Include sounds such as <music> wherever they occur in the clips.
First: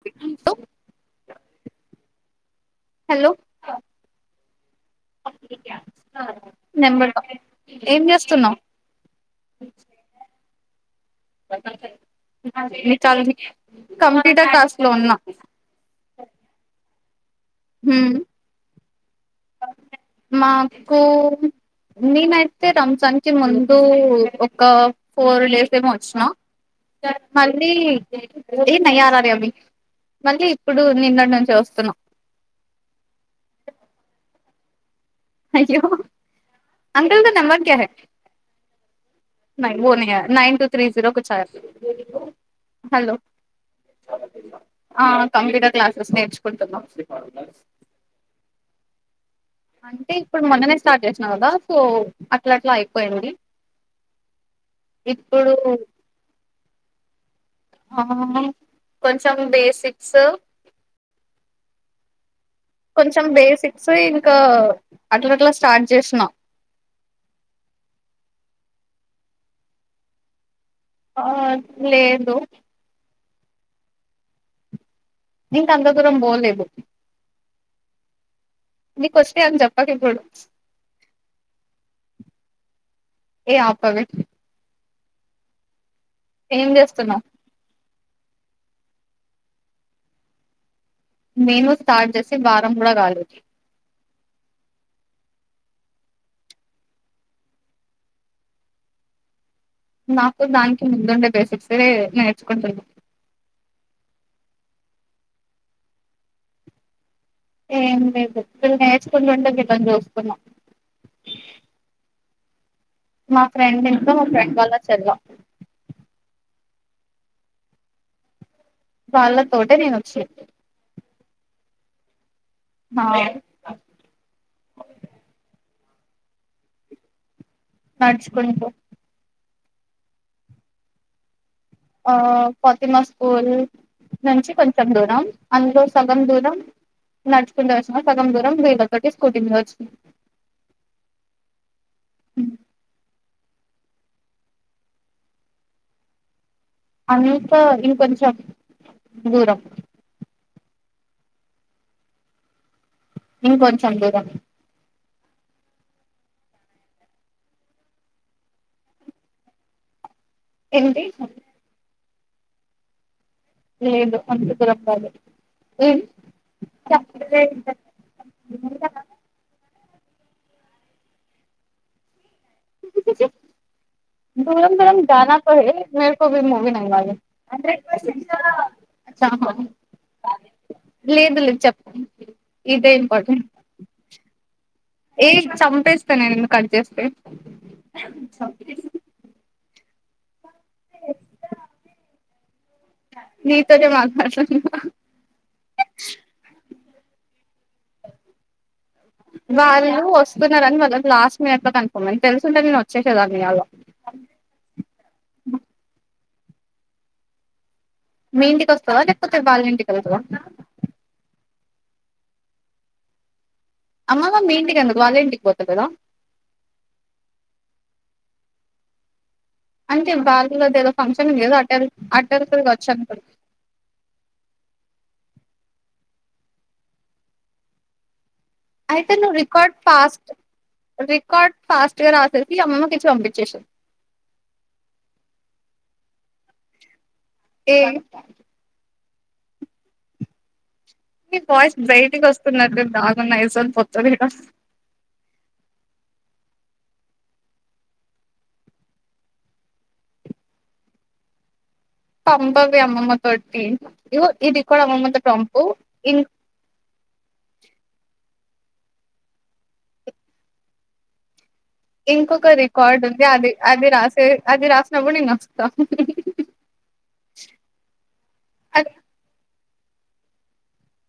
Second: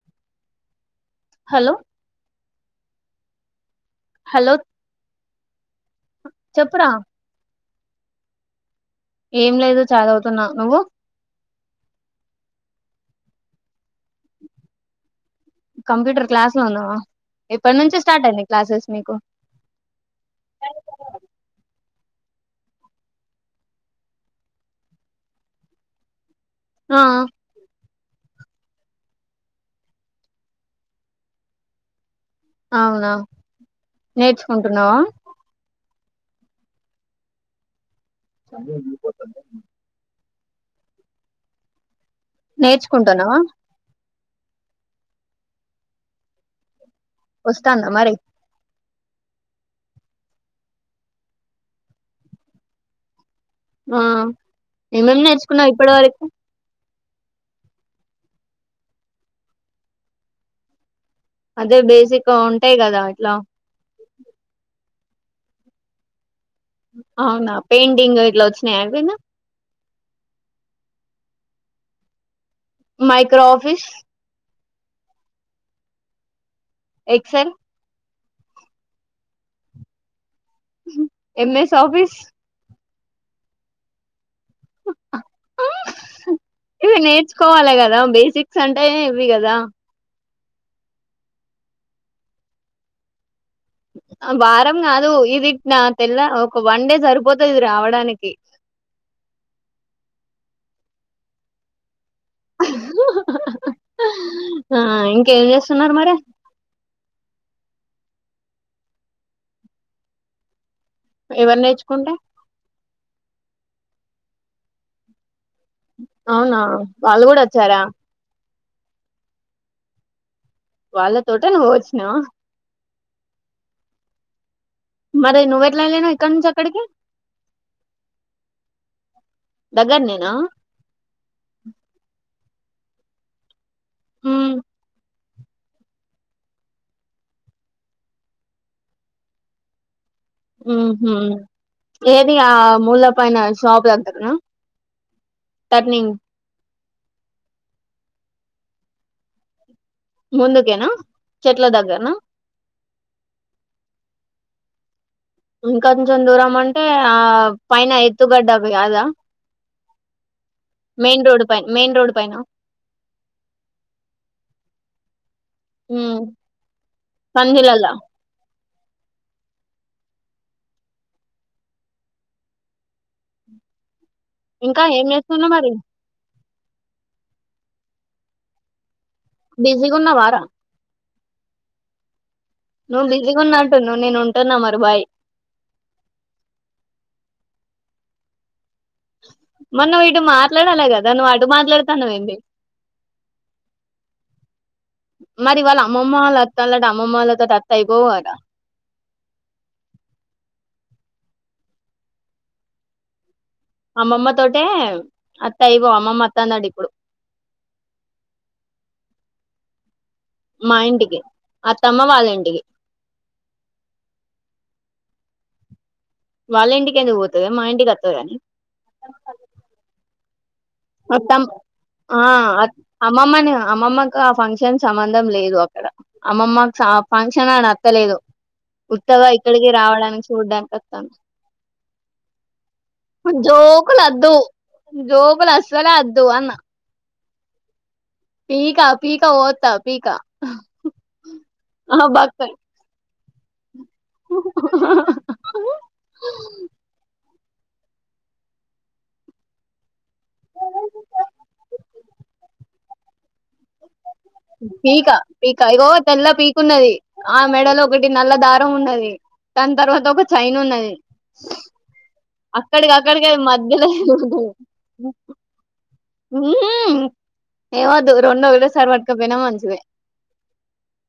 స hello hello hello చెప్పురా నెంబ ఏం చేస్తున్నావ్ ఏం లేదు చదవుతున్నా నువ్వు నీ <unintelligible> కంప్యూటర్ క్లాస్ లో ఉన్న కంప్యూటర్ క్లాస్ లో ఉన్నావా ఎప్పటి నుంచి స్టార్ట్ అయింది క్లాసెస్ మీకు మాకు నేనైతే రంజాన్ కి ముందు ఒక్క ఫోర్ లేస్ ఏమో వచ్చిన ఆ మళ్ళీ మళ్ళీ ఇప్పుడు నిన్నటి నుంచి వస్తున్నాం అవునా నేర్చుకుంటున్నావా అయ్యో అంకల్ క నంబర్ క్యా హై సండే ఉండిపోతుంది నహీ వో నహీ ఆయా. నైన్ టూ త్రీ జీరో కుచ్ ఆయా హలో నేర్చుకుంటాన్నవా ఆ కంప్యూటర్ క్లాసెస్ నేర్చుకుంటున్నా వస్తాందా మరి అంటే ఇప్పుడు మొన్ననే స్టార్ట్ చేసినాం కదా సో అట్లా అట్లా అయిపోయింది ఆ ఏమేం ఇప్పుడు నేర్చుకున్నాం ఇప్పటి వరకు ఆ కొంచెం బేసిక్స్ అదే బేసిక్ ఉంటాయి కదా కొంచెం ఇట్లా బేసిక్స్ ఇంకా అట్ల అట్ల స్టార్ట్ చేసిన అవునా పేండింగ్ ఇట్లా వచ్చినాయ ఎప్పుడన్నా ఆ లేదు మైక్రో ఆఫిస్ నింకా అంత దూరం పోలేదు ఎక్సర్ నీకూ వస్తాయ్ అని చెప్పకు ఇప్పుడు ఎంఎస్ ఆఫిస్ ఏ ఆపవే ఆ ఏం ఇది చేస్తున్నావ్ నేర్చుకోవాలే కదా బేసిక్స్ అంటే ఇవి కదా నేను స్టార్ట్ జేసి వారం గూడా కాలేదు వారం కాదు ఇది నా తెల్ల ఒక వన్ డే సరిపోతది ఇది రావడానికి నాకు దానికి ముందుండే బేసిక్సె నేర్చుకుంటున్న ఆ ఇంకేం చేస్తున్నారు మరి ఏం లేదు వీళ్ళు నేర్చుకుంటు ఉంటే వీళ్ళని చూస్తుకున్నా ఎవరు నేర్చుకుంటే మా ఫ్రెండ్ ఇంట్లో మా ఫ్రెండ్ వల్ల చెల్లా అవునా వాళ్ళు కూడా వచ్చారా వాళ్ళ తోటే నేను వచ్చిన వాళ్ళ తోటే నువ్వు వచ్చినావా హా లేగానా ఇక్క నుంచి అక్కడికి నడుచుకుంటూ దగర్ నేనా ఆ ప్రతిమా స్కూల్ నుంచి హ్మ్. కొంచెం దూరం అందులో సగం దూరం నడుచుకుంటే వచ్చిన సగం దూరం వీళ్లతోటి స్కూటీ మీద వచ్చిన ఉహు ఏది ఆ ముల్ల పైన షాప్ దగ్గరనా టర్నింగ్ అనేకా ఇంకొంచెం దూరం ముందుకేనా చెట్ల దగ్గరనా ఇం కొంచెం దూరం ఇంకా కొంచెం దూరం అంటే ఆ పైన ఎత్తుగడ్డ అదా ఏంటి మెయిన్ రోడ్ పై మెయిన్ రోడ్ పైనా లేదు అంత దూరం కాదు ఎం హ్మ్. పందిలల్లా. <inaudible> దూరం ఇంకా దూరమ్ ఏం జానా చేస్తున్నావ్ మరి పడేగా మెర్కుము <unintelligible> బిజీగా ఉన్నావారా లేదు లేదు చెప్ నువ్వు బిజీగా ఉన్నట్టున్నావ్ నేను ఉంటున్నా మరి బాయ్ ఏ చంపేస్తే నేను కట్ చేస్తే చంపే స్ మొన్న వీడు మాత్ మాట్లాడాలి కదా నువ్వు అటు మాట్లాడుతాన్నావెంది నీతోనే మాట్లాడుతున్నా మరి వాళ్ళ అమ్మమ్మ వాళ్ళ అత్తాండ్లట అమ్మమ్మ వాళ్ళతోటి అత్తే అయిపోవు గాద రా వాళ్ళు వస్తున్నారని వాళ్ళ క్లాస్ మేట్ ఎ కనుకోమని తెలుసుంటే నేను వచ్చేసేదాన్నే కాదు అమ్మమ్మ తోటే అత్తే అయిపోవ్ అమ్మమ్మ అత్తంది అట ఇప్పుడు మీ ఇంటి కి వస్తావా లేకపోతే వాళ్ళ ఇంటి కి మా ఇంటికి అత్తమ్మ వాళ్ళింటికి అమ్మమ్మ మీ ఇంటికి ఎందుకు వాళ్ల ఇంటికి పోతలేదా వాళ్ళ ఇంటికి ఎందుకు పోతది మా ఇంటికి వత్తది గాని <unintelligible> బాల వస్తాం ఆ కావచ్చు అనుకున్న అమ్మమ్మని అమ్మమ్మకు ఆ ఫంక్షన్ సంబంధం లేదు క్క అమ్మమ్మకు ఫంక్షన్ అని వత్తలేదు అయితే నువ్వు రికార్డ్ ఫాస్ట్ చూడ్డానికి వస్తాను రికార్డ్ ఫాస్ట్ గా రాసేసి అమ్మమ్మకి ఇచ్చి పంపించేసేయ్ జోకులు అద్దు జోకులు అస సల వద్దు అన్న ఏ పీక పీక కోత్తా పీక మీ వాయిస్ ఆ బ్రైట్ గా బక్క వస్తున్నట్టుంది ఆగు నైస్ <inaudible> <inaudible> <inaudible> పంపవే అమ్మమ్మ తోటి ఇగో ఈ రికార్డ్ పీక అమ్మమ్మతో పీక పంపు ఇగో ఇం తెల్ల పీకున్నది ఆ మెడలో ఒకటి నల్ల దారం ఉన్నది దాని తర్వాత ఒక చైన్ ఉన్నది ఇంకొక అక్కడికి రికార్డ్ ఉంది అక్కడికి అది మధ్యలో అది రాసే తిరుగుతుంది. అది రాసినప్పుడు నేను వస్తా ఉహ్ ఎమద్దు రెండు ఒకటే అది సారే పట్టుకపోయినమా నిజమే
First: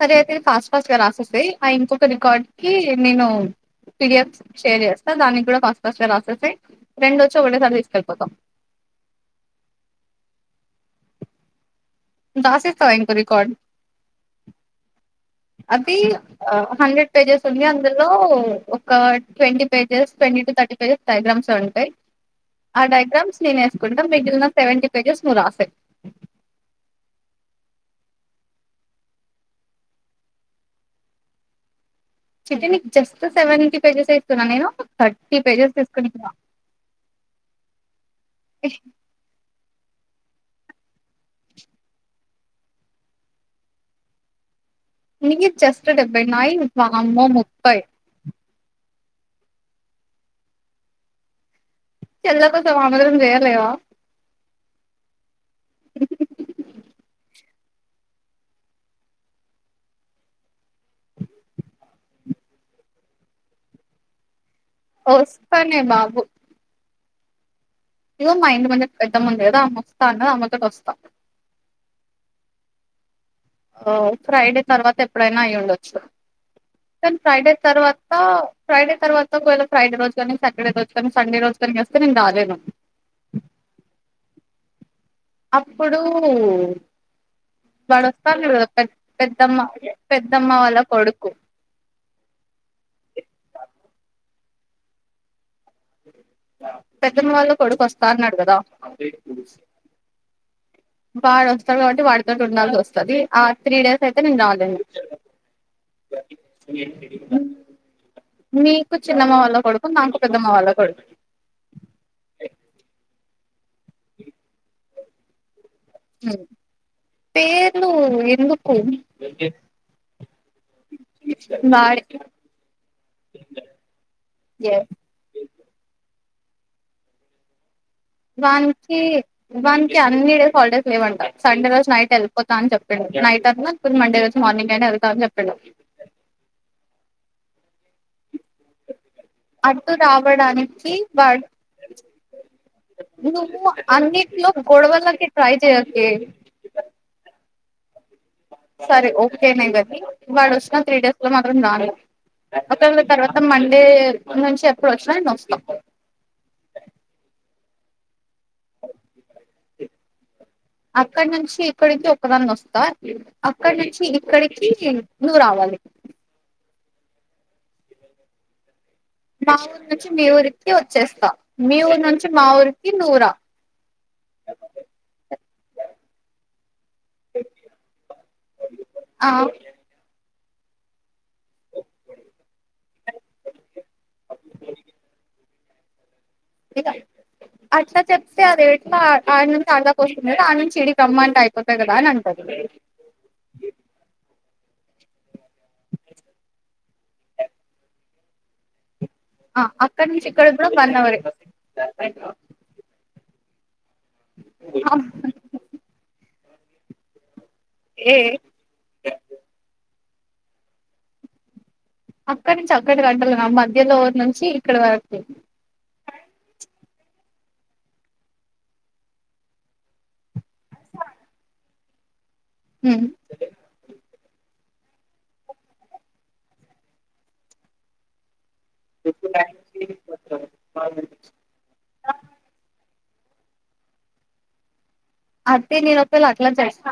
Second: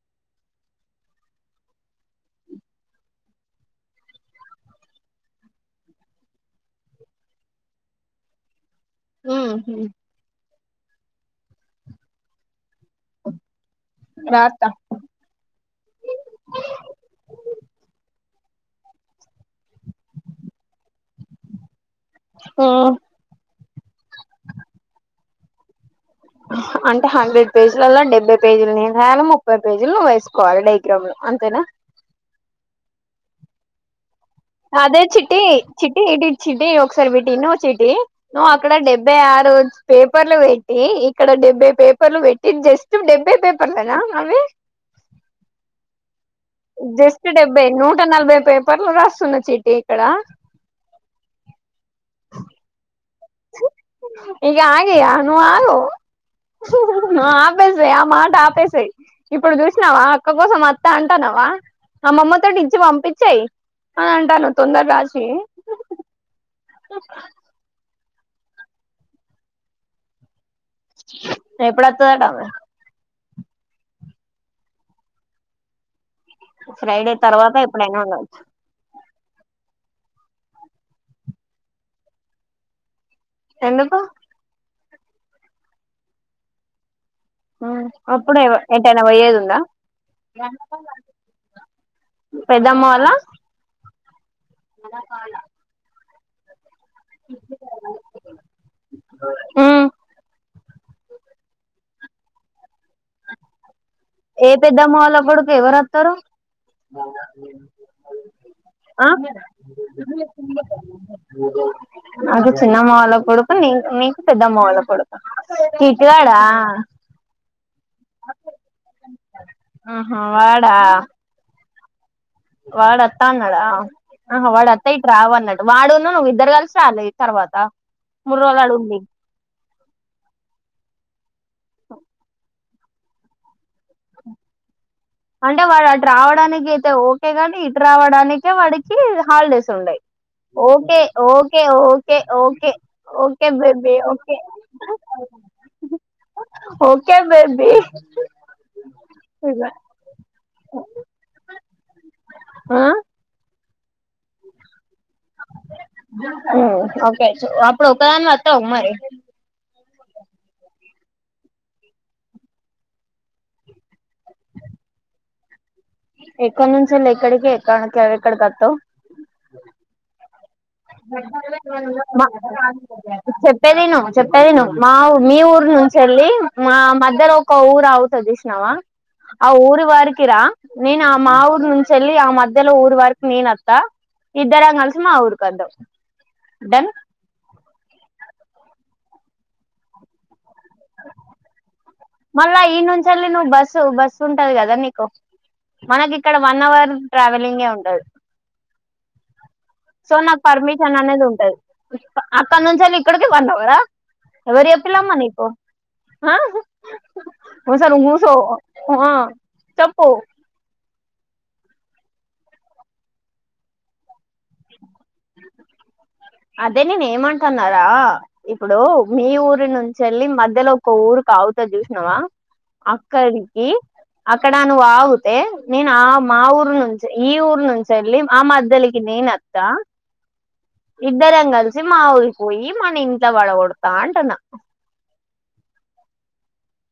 సరే అయితే ఫాస్ట్ ఫాస్ట్ గా రాసేసేయి ఆ ఇంకొక రికార్డ్ కి నేను పిడిఎఫ్ షేర్ చేస్తా దానికి కూడా ఫాస్ట్ ఫాస్ట్ గా రాసేసేయి రెండు వచ్చి ఒకటేసారి తీసుకెళ్ళిపోతా ఆ హ దాసి ఫైన్ ఇంకో రికార్డ్ రాత్త అది హండ్రెడ్ పేజెస్ ఉంది అందులో ఒక twenty pages twenty to thirty pages diagrams ఏ ఉంటాయి ఆ డయాగ్రామ్స్ నేను వేసుకుంటా మిగిలిన సెవెంటీ పేజెస్ నువు రాసేయ్ అంటే హండ్రెడ్ పేజీలలా డెబ్బై పేజీలు నేను రాయాల ముప్పై పేజీలు నువేసుకోవాలి డైగ్రామ్లు అంతేనా చిట్టి నీకు జస్ట్ సెవెన్టీ పేజెస్ ఇ అదే చిట్టి చిటీటి ఇ చిటీ ఒకసారి ఇటు ఇను చిటీ నువ్వు అక్కడ డెబ్బై ఆరు పే పేపర్లు పెట్టి ఇక్కడ డెబ్బై పేపర్లు పెట్టి జస్ట్ డెబ్బై పేపర్లే నా అవి నికి జస్ట్ డెబ్బై నాయి వామ్మో జస్ట్ ముప్పై <unintelligible> సన్న చిట్టీ ఇక్కడ చెల్లాయి కోసం ఆమోదం చేయలేవా ఇగ ఆగు ఇగ నువ్ ఆగు నువ్ ఆగ్ ఆపేసయి ఆ మాట ఆపేసయి ఇప్పుడు చూసినావా అక్క కోసం వత్తా అంటానవా అమమ్మతోటి ఇచ్చి పంపించెయి అని అంటానవ్ వస్తానే బాబు <inaudible> ఇగో మా ఇంటి ముందు పెద్దమ్మ ఉంది కదా ఆమె వస్త అన్నది ఆమె తోటి ఒస్తా స్తదట ఆమె ఆ ఫ్రైడే తర్వాత ఎప్పుడైనా అయ్యుండొచ్చు కాన్ ఫ్రైడే తర్వాత ఎప్పుడైనా తర్వాత ఉండవచ్చు ఫ్రైడే తర్వాత ఒకవేళ ఫ్రైడే రోజు ని సాటర్డే కొస్తాం సండే రోజకనికిఒస్తే నేను రాలేను ఎందుకు అప్పుడు ఆ వాడు వస్తా అప్పుడు ఎవ అన్నాడు కదా పె ఏటైనా పోయ్యేది ఉందా పెద్దమ్మ పెద్దమ్మ వాళ్ళ కొడుకు పెద్దమ్మ వాళ్ల అలా కాల యా పెద్దమ్మ వాళ్ళ కొడుకు వస్తా అన్నాడు కదా వాడు వస్తడు కాబట్టి వాడితో ఉండాల్సి వస్తది ఆ త్రీ డేస్ అయితే నేను ఏ రాలేను పెద్దమ్మ వాళ్ళ కొడుకు ఎవరొత్తరు మీకు ఆ చిన్నమ్మ వాళ్ల కొడుకు నాకు పెద్దమ్మ వాళ్ళ కొడుకు నాకు చిన్నమ్మ వాళ్ళ కొడుక్ నీ నీకు పెద్దమ్మ వాళ్ళ కొడుకు ఆ ఉమ్ పేర్లు ఎందుకు ఆహా వాడా వాడే వాడత్తన్నాడా ఆహా వాడొత్తే ఎస్ ఇటు రావ అన్నట్టు వాడును ఇద్దరు కలిసి రాల్లి తర్వాత మూడు రోజులు వానికి అడుండి వాన్ కి అన్ని డేస్ హల్ డేస్ లేవ్వంట సండే రోజ నైట్ ఎల్పోత్ త అని చెప్పిండు డి నైట్ అన్న త్ మండే రోజు మార్నింగ్ అయినా ఎల్ అంటే వాడు అటు రావడానికి అయితే ఓ కే గాని ఇటు రావడానికే వాడికి హాలిడేస్ ఉండ అటు యి రావడానికి ఒకే వాడు ఒకే ఒకే ఒకే ఒకే నువ్వు బేబీ ఒకే అన్నిట్లో గొడవలకి ట్రై చేయకే ఒకే బేబీ ఈ సర ఓకే న ఇవకి వాడొస్నా త్రీ డేస్ లో మాత్రం రాన్, ఒకేళ్ తర్వాత మ టే నేన్ చెప్ హు ఒకే వ ఒకదాన్వే మరి అక్కడ్నుంచి ఇక్కడికి ఒకదాన్నొస్తా, అక్కడ్ నుంచి ఇక్కడికి నువ్వు రావాలి. ఎక్కనుంచి లెక్కడకి ఎక్క కెకడి ఎత్తవ్ మా ఊరు నుంచి, మీ ఊరి ఊరికి నువ్వురా చెప్పేదిను చెప్పేదిను మావ్, మీ ఊరు నుంచి ఎళ్ళి మా మధ్యలో ఒక ఊరు ఆవుతది చూస్నవా, ఆ ఊరు వరికి రా నేనా మా ఊరు నుంచి ఎళ్ళి, ఆ మధ్యలో ఊరు వరకు నేనత్తా ఇద్దరం కలిసి మా ఊర్ కద్దం ఇక అట్లా చెప్తే అది ఆ ఆనుంచ్ ఆదాక వస్ మే, ఆడ్నుంచి ఇడికి రమ్మంట అయ్ మళ్లా ఇనుంచెళ్ళి నువ్ బస్సు బస్సు ఉ టది కద నీకు మనకి ఇక్కడ వన్ అవర్ ట్ర్రావెలింగే ఉంటది. ఆ అక్కడ సో నుంచి నాక్ ఇక్కడికి కూడా వన్ పర్మిషన్ అవరే అనేది ఉంటది. అక్కన్నుంచి ఎళ్ళి ఇక్కడికి వన్ కదా ఎవరు చెప్పిల్లమ్మా నీకు ఆ ఒ సార్ ఏ ముసో, ఆ చెప్ ఓ అక్కనుంచి అక్కడి గంటాల మధ్యలో నుంచి ఇక్కడ వర్ అదే నేనే ఏమంటనారా, ఇప్పుడు మీ ఊరి నుంచి ఎళ్ళి మధ్యలో ఒక్క ఊరుకు ఆవుతది. చూస్నావ అక్కడికి అ అక్కడ నువ్వు ఆవుతే, నేనా మా ఊరు నుంచి, ఈ ఊరు నుంచి ఎళ్ళి ఆ మద్ ద్దలికి నేనత్త ఇద్దరం కలిసి మా ఊరి పోయి మని ట్ల వడగొడతా అంటన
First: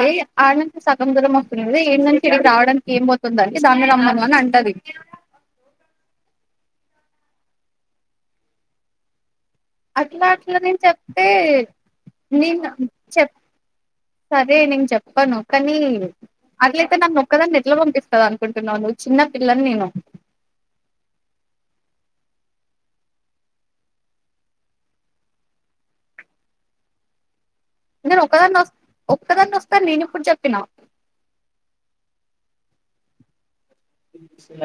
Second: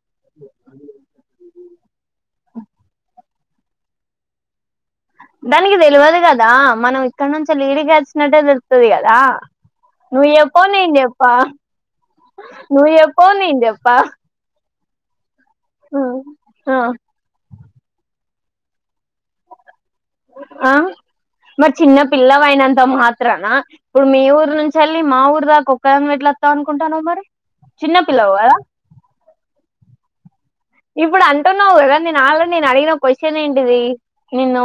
ఏయ్ ఆనంక సగందూరం దే ఏంనన్ ఇ రావడానికి ఏం పొ తుదండి సామి రమ్మను అని అంటది. దానికి తెలవదు కదా మనం ఇక్కడ నుంచి <unintelligible> కదా అట్లా నువ్వు అట్లా చెప్పు నేను చెప్తే చెప్పా నేను నువ్వు చెప్పు చెప్ నేను చెప్పా సరే నేను చెప్ పను కానీ ఆ అట్లయితే నన్ను ఓక్కదానినే ఎట్లా పంపిస్త అనుకుంటున్నాను ఆ మరి చిన్న పిల్ల అయినంత మాత్రాన ఇప్పుడు మీ ఊరు నుంచి వెళ్ళి మా ఊరు దాకా ఒక్క ఎట్లా వస్తాం అనుకుంటాన్నా మరి చిన్న నేను పిల్లవు కదా ఒకదానే వస్త ఒక్కదా వస్తాను నేను ఇప్పుడు జ నా ఇప్పుడు అంటున్నావు కదా నే <unintelligible> నేను అడిగిన క్వశ్చన్ ఏంటి నిను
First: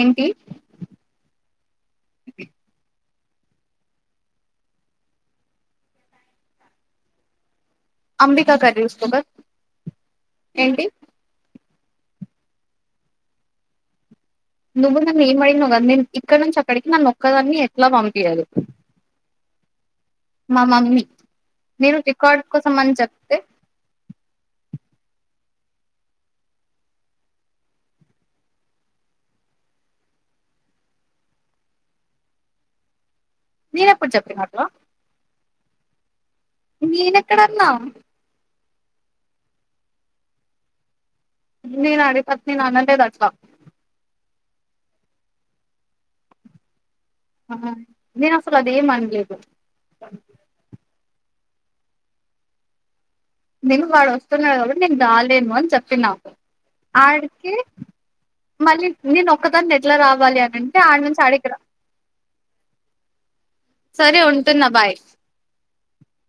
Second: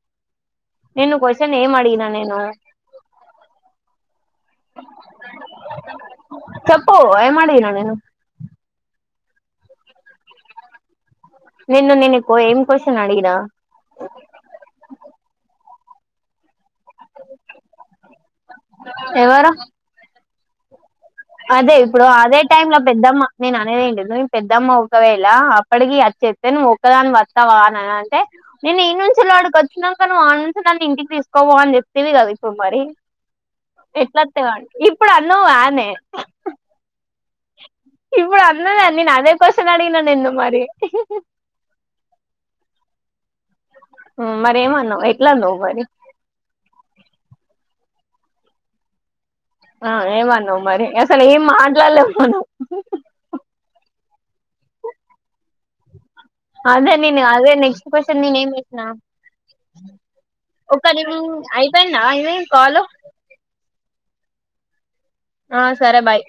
ఏంటి నిను క్యూసెక్కుల ఏం అడిగినా నేను చెప్పు ఎం అడిగినా నేను అంబికా అక్క <unintelligible> ఏంటి నిన్ను నేను ఏం క్వశన్ అడినా నిన్న నువ్వు <unintelligible> ఇక్కడ నుంచి ఇక్కడికి నన్ను ఒక్కదాన్ని ఎట్లా పంపియాలి ఎవరు మా మమ్మీ అదే నేను ఇప్పుడు అదే రికార్డ్ టైమ్ కోసం లో అని పెద్దమ్మ చెప్తే నేను అనేది ఏం <unintelligible> పెద్దమ్మ ఒకవేళ అప్పటికి అచ్చేస్తే నువ్వు ఒక్కదాన్ని వస్తావా అని అంటే నేను ఈ నుంచి అడికి వచ్చినాక నువ్ ఆడ నుంచి నన్ను ఇంటికి తీసుకోవా అని చెప్తది కదా ఇప్పుడు మరి నేను ఎప్పుడు ఎట్ల చెప్పిన వాతావ్ అడ్డకి ఇప్పుడు అన్నావ్ గానే నేనెక్కడ న్నా ఇప్పుడు నేను అదే <unintelligible> అడిగినాను ఎంత మరి <unintelligible> నాన్ అనలేదు అట్లా మరి ఏమన్నావు ఎట్లా అన్నావ్ మరి నేను అసలు అదేం అనలేదు ఆ ఏమ అన్నవ మరి అసను ఏం మాట్లాడలేము మనం నేను వాడు వస్తున్నా కబ్బటి నీను దాలేను అని చెప్పినావు అదే నేను అదే నెక్స్ట్ క్వ్చన్ నేనే ఏం చేసిన మళ్ళీ నేను ఒక్కదాన్ని ఎట్లా రావాలి అని అంటే ఒకే ఆడ నుంచి ఆడికి రా అయిపోయినా ఇ కాల్ సరే ఉంటున్నా బాయ్ ఆ సరే బాయ్